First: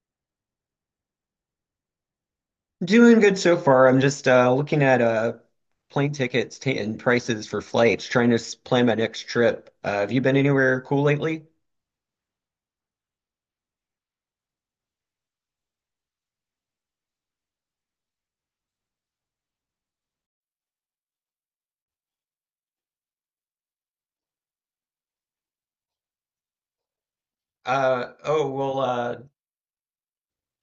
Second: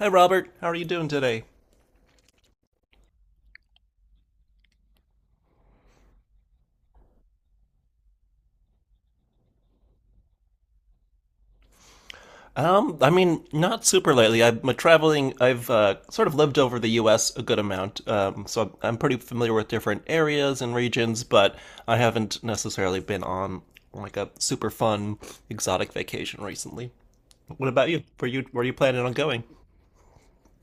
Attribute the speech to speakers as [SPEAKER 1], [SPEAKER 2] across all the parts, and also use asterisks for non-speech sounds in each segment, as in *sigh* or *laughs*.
[SPEAKER 1] Hi, Robert. How are you doing today?
[SPEAKER 2] Doing good so far. I'm just looking at plane tickets and prices for flights, trying to plan my next trip. Have you been anywhere cool lately?
[SPEAKER 1] I mean, not super lately. I'm traveling. I've sort of lived over the U.S. a good amount, so I'm pretty familiar with different areas and regions. But I haven't necessarily been on like a super fun exotic vacation recently. What about you?
[SPEAKER 2] Uh,
[SPEAKER 1] Where you
[SPEAKER 2] oh,
[SPEAKER 1] where are you
[SPEAKER 2] well,
[SPEAKER 1] planning on
[SPEAKER 2] uh,
[SPEAKER 1] going?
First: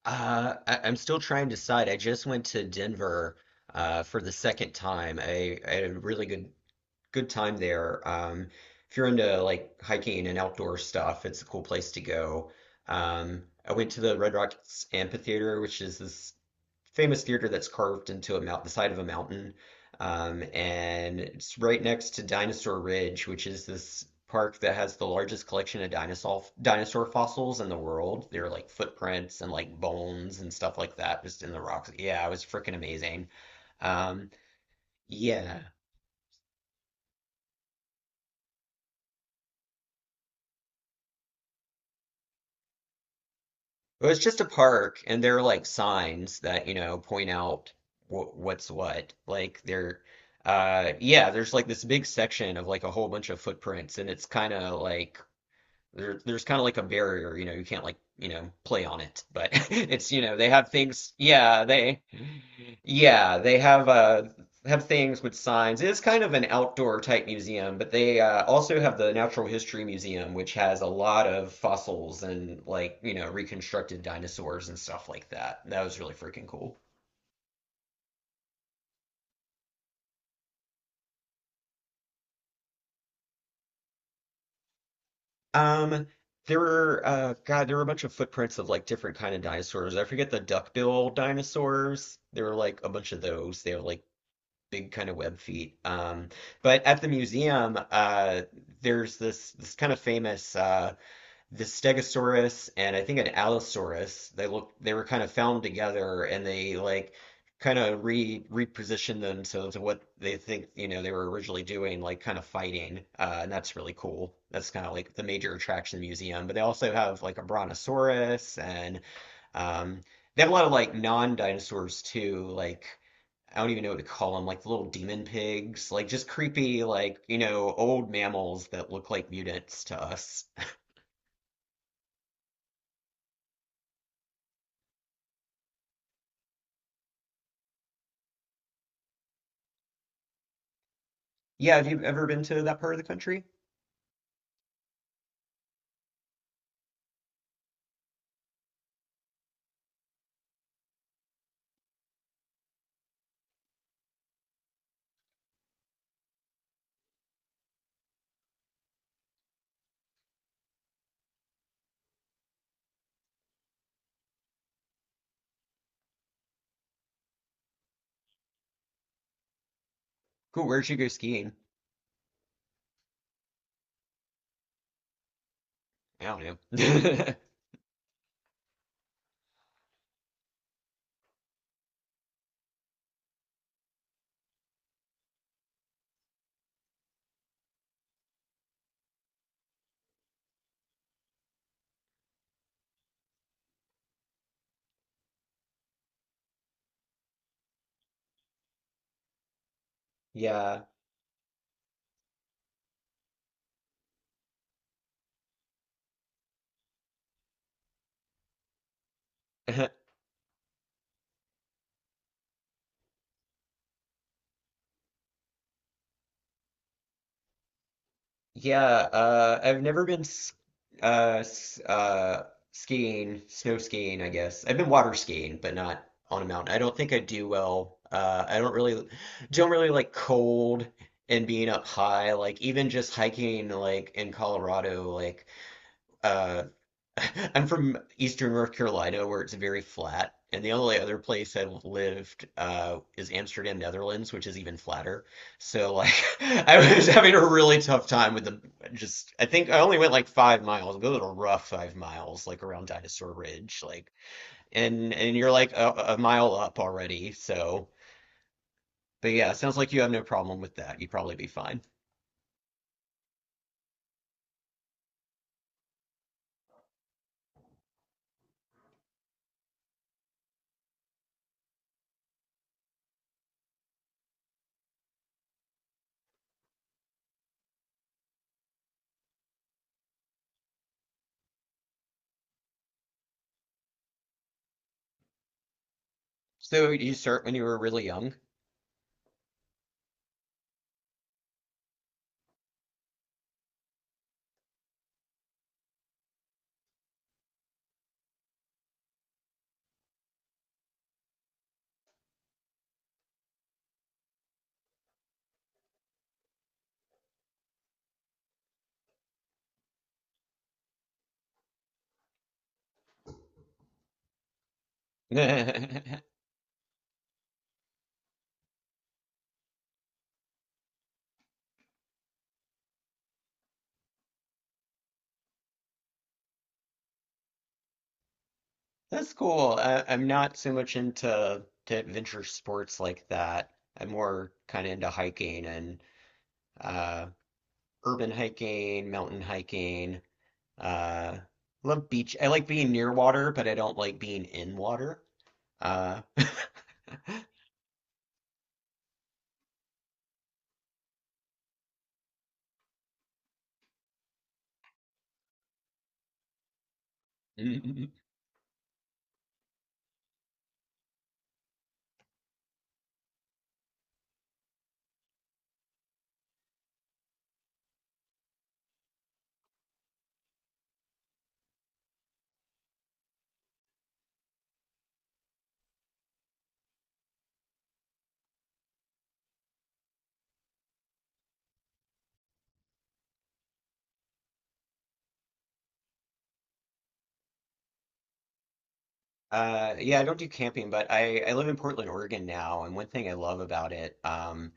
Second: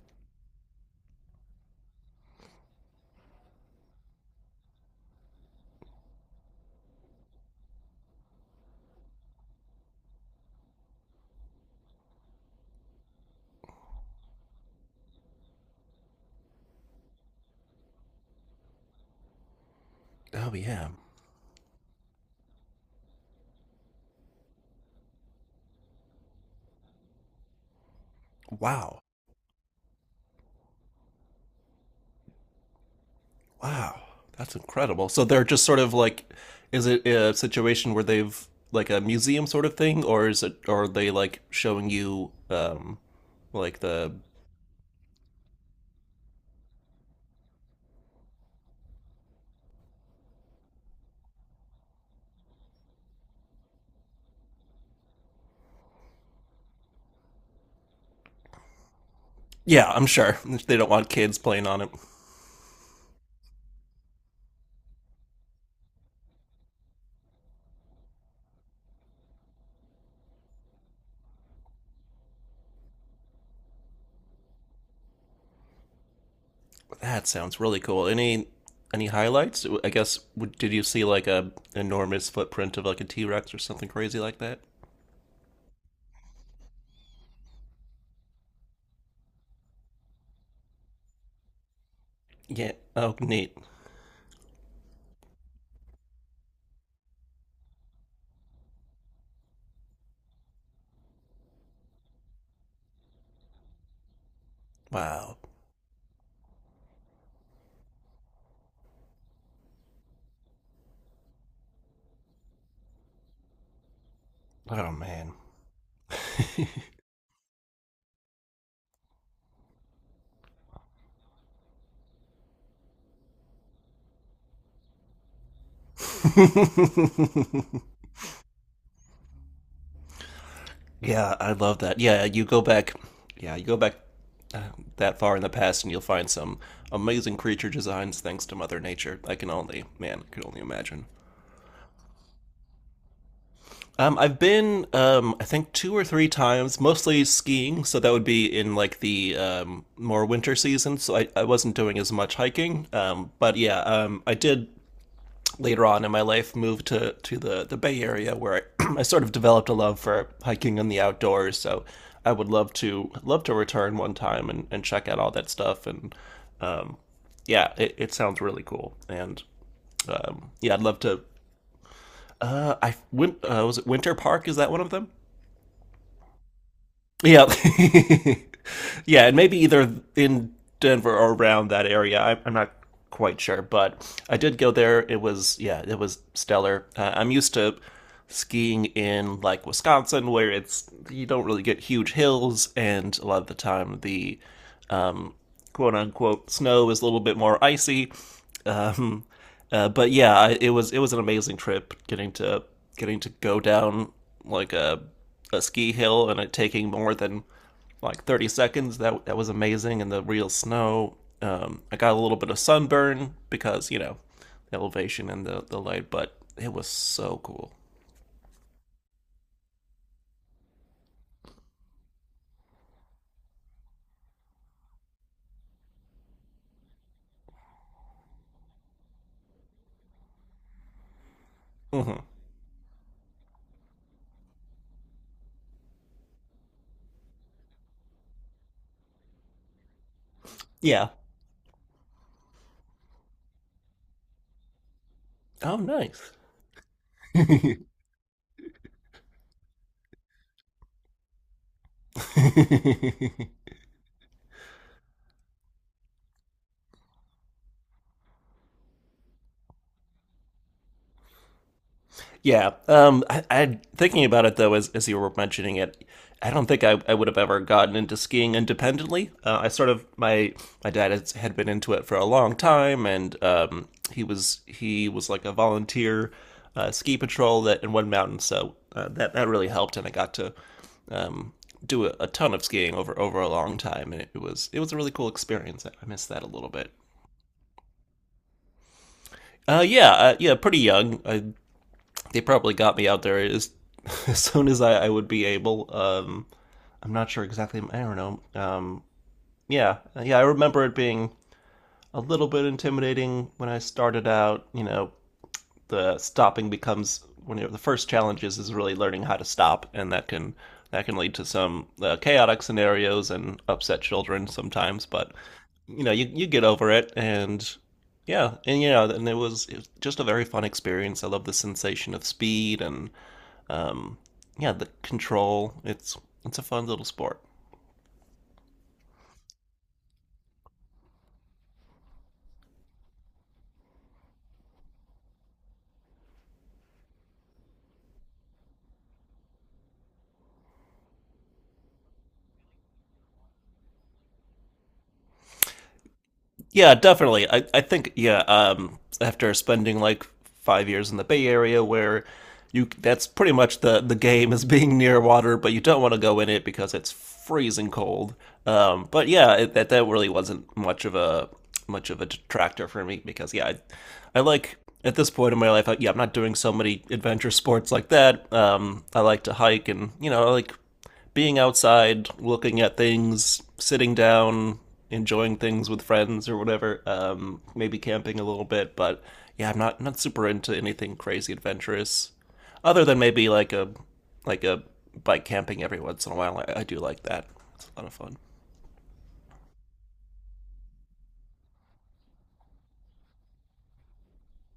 [SPEAKER 2] I'm still trying to decide. I just went to Denver for the second time. I had a really good time there. If you're into like hiking and outdoor stuff, it's a cool place to go. I went to the Red Rocks Amphitheater, which is this famous theater that's carved into the side of a mountain. Um,
[SPEAKER 1] Oh, yeah.
[SPEAKER 2] and it's right next to Dinosaur Ridge, which is this park that has the largest collection of dinosaur fossils in the world. There are like
[SPEAKER 1] Wow.
[SPEAKER 2] footprints and like bones and stuff like that just in the rocks. Yeah, it was freaking amazing.
[SPEAKER 1] Wow,
[SPEAKER 2] Um,
[SPEAKER 1] that's incredible. So they're
[SPEAKER 2] yeah,
[SPEAKER 1] just sort of like, is it a situation where they've like a museum sort of thing, or is it, or are they like showing you, like
[SPEAKER 2] it
[SPEAKER 1] the,
[SPEAKER 2] was just a park, and there are like signs that, you know, point out wh what's what. Yeah, there's like this big section of like a whole bunch of footprints, and it's kind of like there's kind of like a barrier, you know, you can't like, you know, play on it, but *laughs*
[SPEAKER 1] yeah, I'm
[SPEAKER 2] it's, you know,
[SPEAKER 1] sure
[SPEAKER 2] they
[SPEAKER 1] *laughs*
[SPEAKER 2] have
[SPEAKER 1] they don't want
[SPEAKER 2] things,
[SPEAKER 1] kids playing on it.
[SPEAKER 2] yeah, they have things with signs. It is kind of an outdoor type museum, but they, also have the Natural History Museum, which has a lot of fossils and like, you know, reconstructed dinosaurs and stuff like that. That was really freaking cool.
[SPEAKER 1] That sounds really cool. Any highlights? I guess did you see like a enormous footprint of like a T Rex or something crazy like that?
[SPEAKER 2] Um, there were, God, there were a bunch of footprints of like different kind of dinosaurs. I forget the duckbill dinosaurs. There were
[SPEAKER 1] Yeah.
[SPEAKER 2] like a bunch
[SPEAKER 1] Oh,
[SPEAKER 2] of
[SPEAKER 1] neat.
[SPEAKER 2] those. They were like big kind of web feet. But at the museum, there's this kind of famous the Stegosaurus and I think an Allosaurus. They were kind of
[SPEAKER 1] Wow.
[SPEAKER 2] found together and they like kind of re repositioned themselves to what they think you know they were originally doing, like kind of fighting. And that's really cool. That's kind
[SPEAKER 1] Oh,
[SPEAKER 2] of like the
[SPEAKER 1] man.
[SPEAKER 2] major attraction of the museum. But they also have like a Brontosaurus and um, they have a lot of like non-dinosaurs too, like I don't even know what to call them, like the little demon pigs, like just creepy, like, you know, old
[SPEAKER 1] *laughs*
[SPEAKER 2] mammals that look like mutants to us.
[SPEAKER 1] Yeah, I love that. Yeah, you go back. Yeah, you go back that far in the past, and you'll find some amazing creature designs thanks to Mother Nature. I can only, man, I can only imagine.
[SPEAKER 2] Yeah, have you ever been to that part of the country?
[SPEAKER 1] I've been, I think, two or three times, mostly skiing. So that would be in like the more winter season. So I wasn't doing as much hiking. But yeah, I did later on in my life move to the Bay Area where *clears throat* I sort of developed a love for hiking and the outdoors. So I would love to return one time and check out all that stuff and yeah, it sounds really cool, and
[SPEAKER 2] Cool,
[SPEAKER 1] yeah, I'd
[SPEAKER 2] where'd you
[SPEAKER 1] love
[SPEAKER 2] go
[SPEAKER 1] to.
[SPEAKER 2] skiing?
[SPEAKER 1] I went. Was it Winter Park? Is that one of them?
[SPEAKER 2] I don't know.
[SPEAKER 1] Yeah,
[SPEAKER 2] *laughs*
[SPEAKER 1] *laughs* yeah, and maybe either in Denver or around that area. I'm not quite sure, but I did go there. It was Yeah, it was stellar. I'm used to skiing in like Wisconsin, where it's you don't really get huge hills, and a lot of the time the quote unquote snow is a little bit more icy. But yeah, it
[SPEAKER 2] Yeah.
[SPEAKER 1] was it was an amazing trip getting to go down like a ski hill and it taking more than like 30 seconds. That was amazing
[SPEAKER 2] *laughs*
[SPEAKER 1] and the real snow. I got a little bit of sunburn because you know the elevation and the light, but it was so cool.
[SPEAKER 2] Yeah, I've never been uh, s- uh, skiing, snow skiing, I guess. I've been water skiing, but not on a mountain. I don't think I do well. I don't really like cold and being up
[SPEAKER 1] Hmm.
[SPEAKER 2] high. Like even just hiking, like in Colorado, like uh, *laughs* I'm from Eastern North Carolina, where it's very flat, and the only
[SPEAKER 1] Yeah.
[SPEAKER 2] other place I've lived is Amsterdam, Netherlands, which is even flatter.
[SPEAKER 1] Oh,
[SPEAKER 2] So like,
[SPEAKER 1] nice.
[SPEAKER 2] *laughs* I was having a really tough time with the just. I think I only went like 5 miles, a little rough 5 miles, like around Dinosaur
[SPEAKER 1] *laughs*
[SPEAKER 2] Ridge, like, and you're like a mile up already. So, but yeah, sounds like you have no problem with that. You'd probably be fine.
[SPEAKER 1] Yeah. I thinking about it though, as you were mentioning it, I don't think I would have ever gotten into skiing independently. I sort of my dad had been into it for a long time, and he was like a volunteer ski patrol that in one mountain, so that really helped, and I got to um, do a ton of skiing over a long time, and it was a really cool experience. I miss that a little bit.
[SPEAKER 2] So you start when you were really young.
[SPEAKER 1] Yeah, yeah, pretty young. I They probably got me out there as, *laughs* as soon as I would be able. I'm not sure exactly. I don't know. Yeah, yeah. I remember it being a little bit intimidating when I started out. You know, the stopping becomes one of the first challenges is really learning how to stop, and that can lead to some chaotic scenarios and upset children sometimes. But you know, you
[SPEAKER 2] *laughs*
[SPEAKER 1] you get over it, and yeah, and you know, and it was just a very fun experience. I love the sensation of speed and um, yeah, the control. It's a fun little sport.
[SPEAKER 2] That's cool. I, I'm not so much into to adventure sports like that. I'm more kind of into hiking and uh, urban hiking, mountain hiking. Uh, love beach. I like being near water, but I don't like being in water. Uh,
[SPEAKER 1] Yeah, definitely. I think, yeah. After spending like 5 years in the Bay Area, where you that's pretty much the game is *laughs* being near water, but you don't want to go in it because it's freezing
[SPEAKER 2] *laughs*
[SPEAKER 1] cold. But yeah, that really wasn't much of a detractor for me because yeah, I like at this point in my life, I, yeah, I'm not doing so many adventure sports like that. I like to hike and you know I like being outside, looking at things, sitting down, enjoying things with friends or whatever. Maybe camping a little bit, but yeah, I'm not super into anything crazy adventurous, other than maybe like a like a bike camping every once in a while. I do like that; it's a lot of
[SPEAKER 2] Yeah, I don't do camping, but I live in Portland, Oregon now, and one thing I love about it,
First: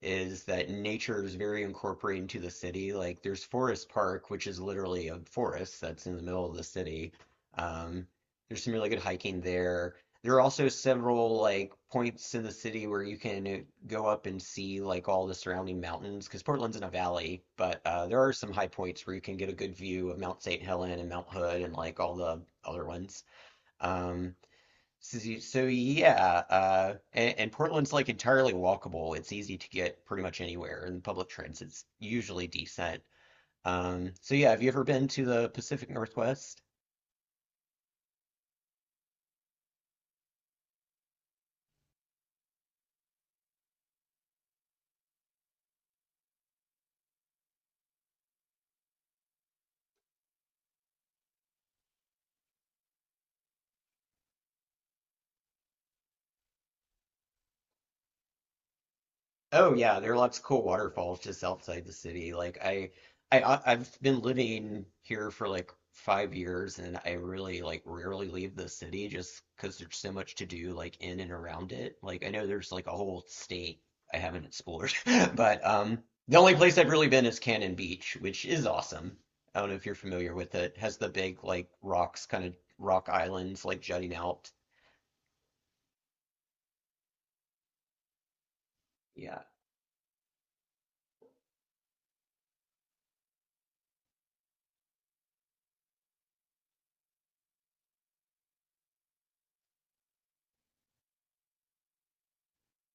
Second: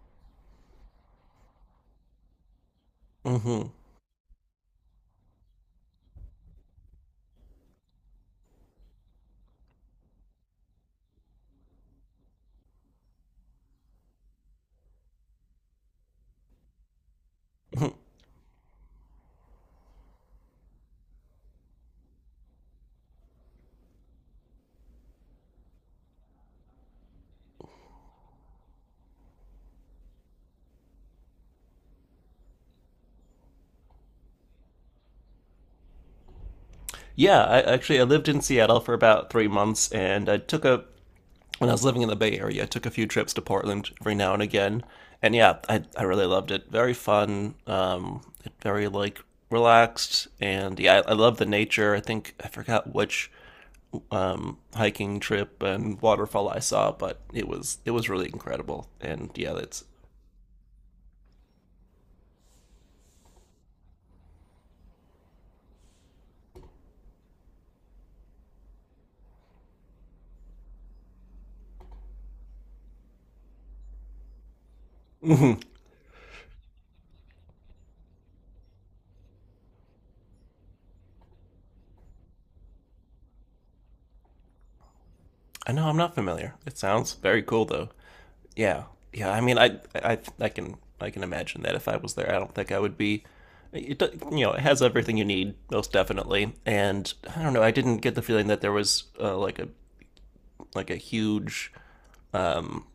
[SPEAKER 2] is that nature is very incorporated into the city. Like there's
[SPEAKER 1] fun.
[SPEAKER 2] Forest Park, which is literally a forest that's in the middle of the city. Um, there's some really good hiking there. There are also several like points in the city where you can go up and see like all the surrounding mountains because Portland's in a valley, but
[SPEAKER 1] Hmm. *laughs*
[SPEAKER 2] there are some high points where you can get a good view of Mount St. Helens and Mount Hood and like all the other ones. Um, yeah, and Portland's like entirely walkable. It's easy to get pretty much anywhere, and public transit's usually decent. So yeah, have you ever been to the Pacific Northwest?
[SPEAKER 1] Yeah, I actually I lived in Seattle for about 3 months, and I took a when I was living in the Bay Area, I took a few trips to Portland every now and again. And yeah, I really loved it. Very fun, very like relaxed. And yeah, I love the nature. I think I forgot which hiking trip and waterfall I saw, but it was really incredible. And yeah,
[SPEAKER 2] Oh
[SPEAKER 1] that's.
[SPEAKER 2] yeah, there are lots of cool waterfalls just outside the city. I've been living here for like 5 years, and I really like rarely leave the city just because there's so much to do like in and around it. Like I know there's like a whole state I haven't explored, *laughs* but
[SPEAKER 1] *laughs*
[SPEAKER 2] the only place I've really been is Cannon Beach, which is awesome. I don't know if you're familiar with it. Has the big like rocks, kind of rock islands like jutting out.
[SPEAKER 1] I know I'm not familiar. It sounds very cool though. Yeah, yeah. I
[SPEAKER 2] Yeah.
[SPEAKER 1] mean, I can imagine that if I was there, I don't think I would be. It, it has everything you need, most definitely. And I don't know. I didn't get the feeling that there was like a huge um,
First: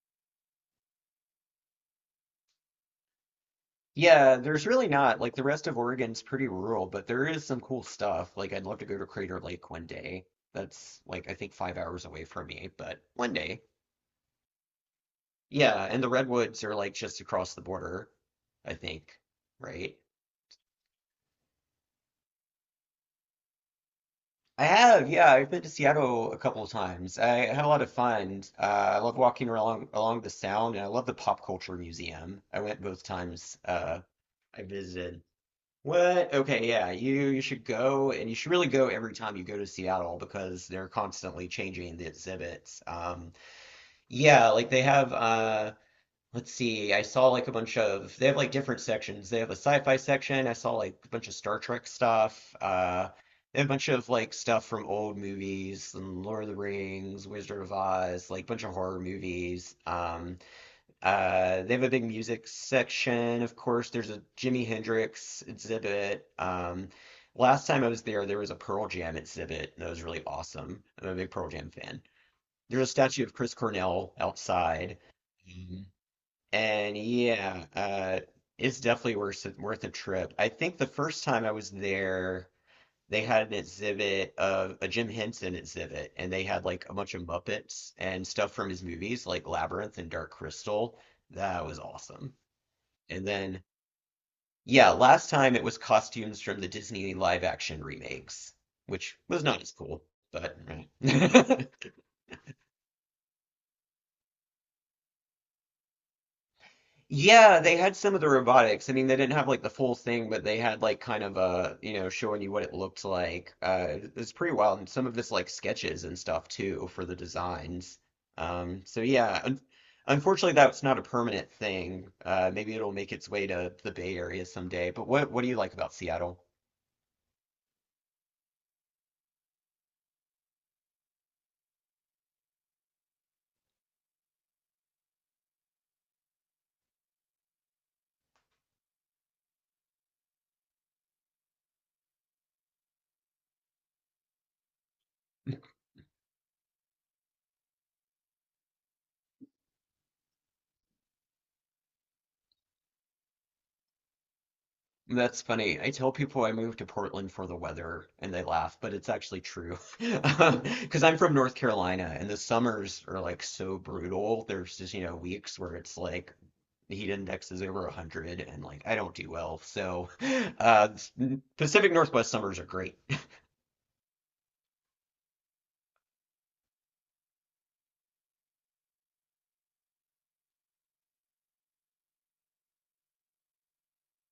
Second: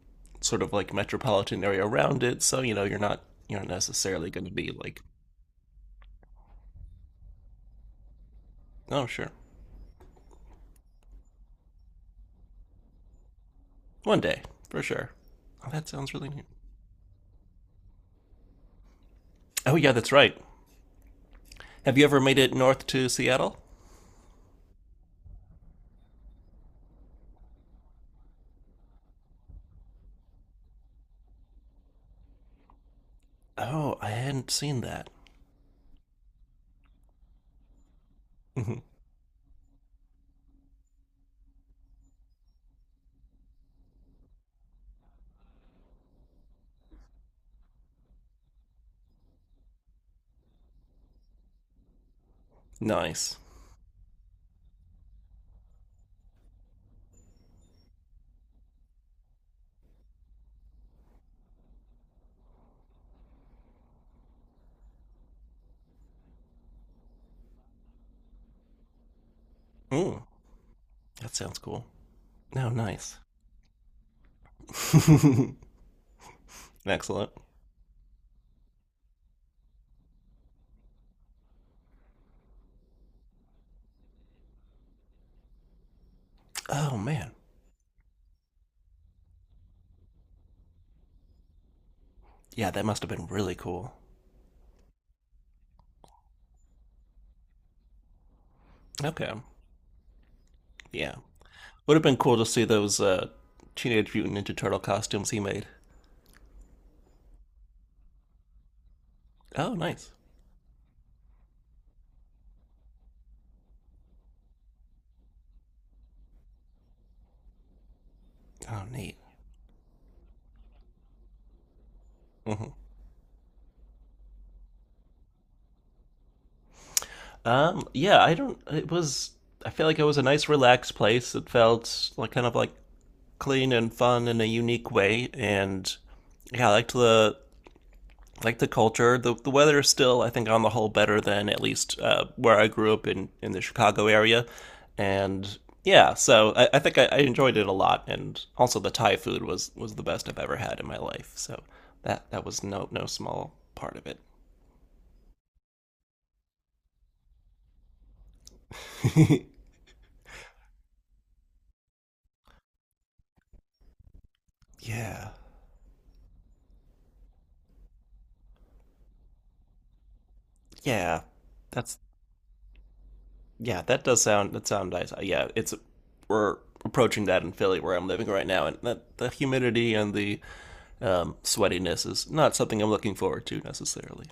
[SPEAKER 1] sort of like metropolitan area around it. So you know, you're not necessarily
[SPEAKER 2] Yeah,
[SPEAKER 1] going to
[SPEAKER 2] there's
[SPEAKER 1] be
[SPEAKER 2] really
[SPEAKER 1] like,
[SPEAKER 2] not. Like the rest of Oregon's pretty rural, but there is some cool stuff. Like I'd love to go
[SPEAKER 1] oh,
[SPEAKER 2] to
[SPEAKER 1] sure,
[SPEAKER 2] Crater Lake one day. That's like I think 5 hours away from me, but one day.
[SPEAKER 1] one day for sure. Oh,
[SPEAKER 2] Yeah,
[SPEAKER 1] that
[SPEAKER 2] and the
[SPEAKER 1] sounds really neat.
[SPEAKER 2] Redwoods are like just across the border, I think,
[SPEAKER 1] Oh, yeah,
[SPEAKER 2] right?
[SPEAKER 1] that's right. Have you ever made it north to Seattle?
[SPEAKER 2] I have, yeah, I've been to Seattle a couple of times. I had a lot of fun. I love walking along the Sound, and I love the Pop Culture Museum. I went both times
[SPEAKER 1] Oh, I hadn't
[SPEAKER 2] I
[SPEAKER 1] seen that.
[SPEAKER 2] visited. What? Okay, yeah. You should go and you should really go
[SPEAKER 1] *laughs*
[SPEAKER 2] every time you go to Seattle because they're constantly changing the exhibits. Yeah, like they have let's see, I saw like a bunch of they have like different sections. They have a sci-fi section. I saw like a bunch of Star Trek stuff.
[SPEAKER 1] Nice.
[SPEAKER 2] They have a bunch of like stuff from old movies and Lord of the Rings, Wizard of Oz, like a bunch of horror movies. They have a big music section, of course. There's a Jimi Hendrix exhibit. Last time I was there, there was a Pearl Jam exhibit, and that was
[SPEAKER 1] Mm,
[SPEAKER 2] really awesome. I'm a big
[SPEAKER 1] that
[SPEAKER 2] Pearl
[SPEAKER 1] sounds
[SPEAKER 2] Jam
[SPEAKER 1] cool.
[SPEAKER 2] fan.
[SPEAKER 1] No,
[SPEAKER 2] There's a
[SPEAKER 1] nice.
[SPEAKER 2] statue of Chris Cornell outside.
[SPEAKER 1] *laughs*
[SPEAKER 2] Mhm. And
[SPEAKER 1] Excellent.
[SPEAKER 2] yeah, it's definitely worth a trip. I think the first time I was there, they had an exhibit of a Jim Henson exhibit, and they had like a
[SPEAKER 1] Oh,
[SPEAKER 2] bunch of
[SPEAKER 1] man.
[SPEAKER 2] Muppets and stuff from his movies, like Labyrinth and Dark Crystal. That was awesome.
[SPEAKER 1] Yeah, that must have been
[SPEAKER 2] And
[SPEAKER 1] really
[SPEAKER 2] then,
[SPEAKER 1] cool.
[SPEAKER 2] yeah, last time it was costumes from the Disney live action remakes, which
[SPEAKER 1] Okay.
[SPEAKER 2] was not as cool, but
[SPEAKER 1] Yeah.
[SPEAKER 2] eh. *laughs*
[SPEAKER 1] Would have been cool to see those Teenage Mutant Ninja Turtle costumes he made.
[SPEAKER 2] Yeah, they had some of the robotics. I mean, they didn't have like the
[SPEAKER 1] Oh,
[SPEAKER 2] full
[SPEAKER 1] nice.
[SPEAKER 2] thing, but they had like kind of a, you know, showing you what it looked like. It's pretty wild, and some of this like sketches and stuff too for the designs.
[SPEAKER 1] Oh,
[SPEAKER 2] So
[SPEAKER 1] neat.
[SPEAKER 2] yeah, un Unfortunately, that's not a permanent thing.
[SPEAKER 1] Hmm.
[SPEAKER 2] Maybe it'll make its way to the Bay Area someday. But what do you like about Seattle?
[SPEAKER 1] Yeah, I don't it was I feel like it was a nice relaxed place. It felt like kind of like clean and fun in a unique way and yeah, I liked the culture. The weather is still, I think, on the whole, better than at least where I grew up in the Chicago area, and yeah, so I think I enjoyed it a lot, and also the Thai food was the best I've ever had in my life. So that was no small part of it.
[SPEAKER 2] That's funny. I tell people I moved to Portland for the weather and they laugh, but it's actually
[SPEAKER 1] *laughs*
[SPEAKER 2] true. *laughs* Because I'm from North Carolina and the summers are like so brutal. There's just, you know,
[SPEAKER 1] Yeah,
[SPEAKER 2] weeks where it's like the heat index is over 100 and like I don't do well. So uh,
[SPEAKER 1] yeah,
[SPEAKER 2] Pacific
[SPEAKER 1] that's
[SPEAKER 2] Northwest summers are great.
[SPEAKER 1] yeah, that does sound nice. Yeah, it's we're approaching that in Philly where I'm living right now, and that the humidity and the sweatiness is not something I'm looking forward to necessarily.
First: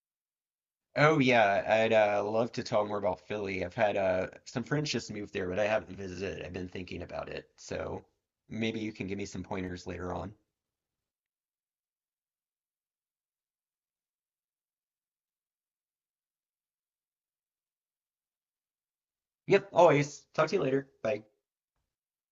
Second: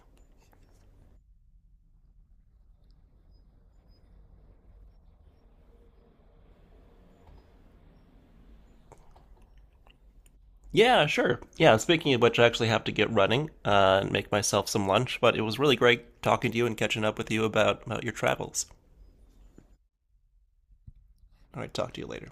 [SPEAKER 2] Oh, yeah. I'd love to talk more about Philly. I've had some friends just move there, but I haven't visited. I've been thinking about it. So maybe you can give me some pointers later on.
[SPEAKER 1] Yeah, sure. Yeah, speaking of which, I actually have to get running and make myself some lunch, but it was really great talking to you and catching up with you about your travels.
[SPEAKER 2] Yep, always. Talk to you later. Bye.
[SPEAKER 1] All right, talk to you later.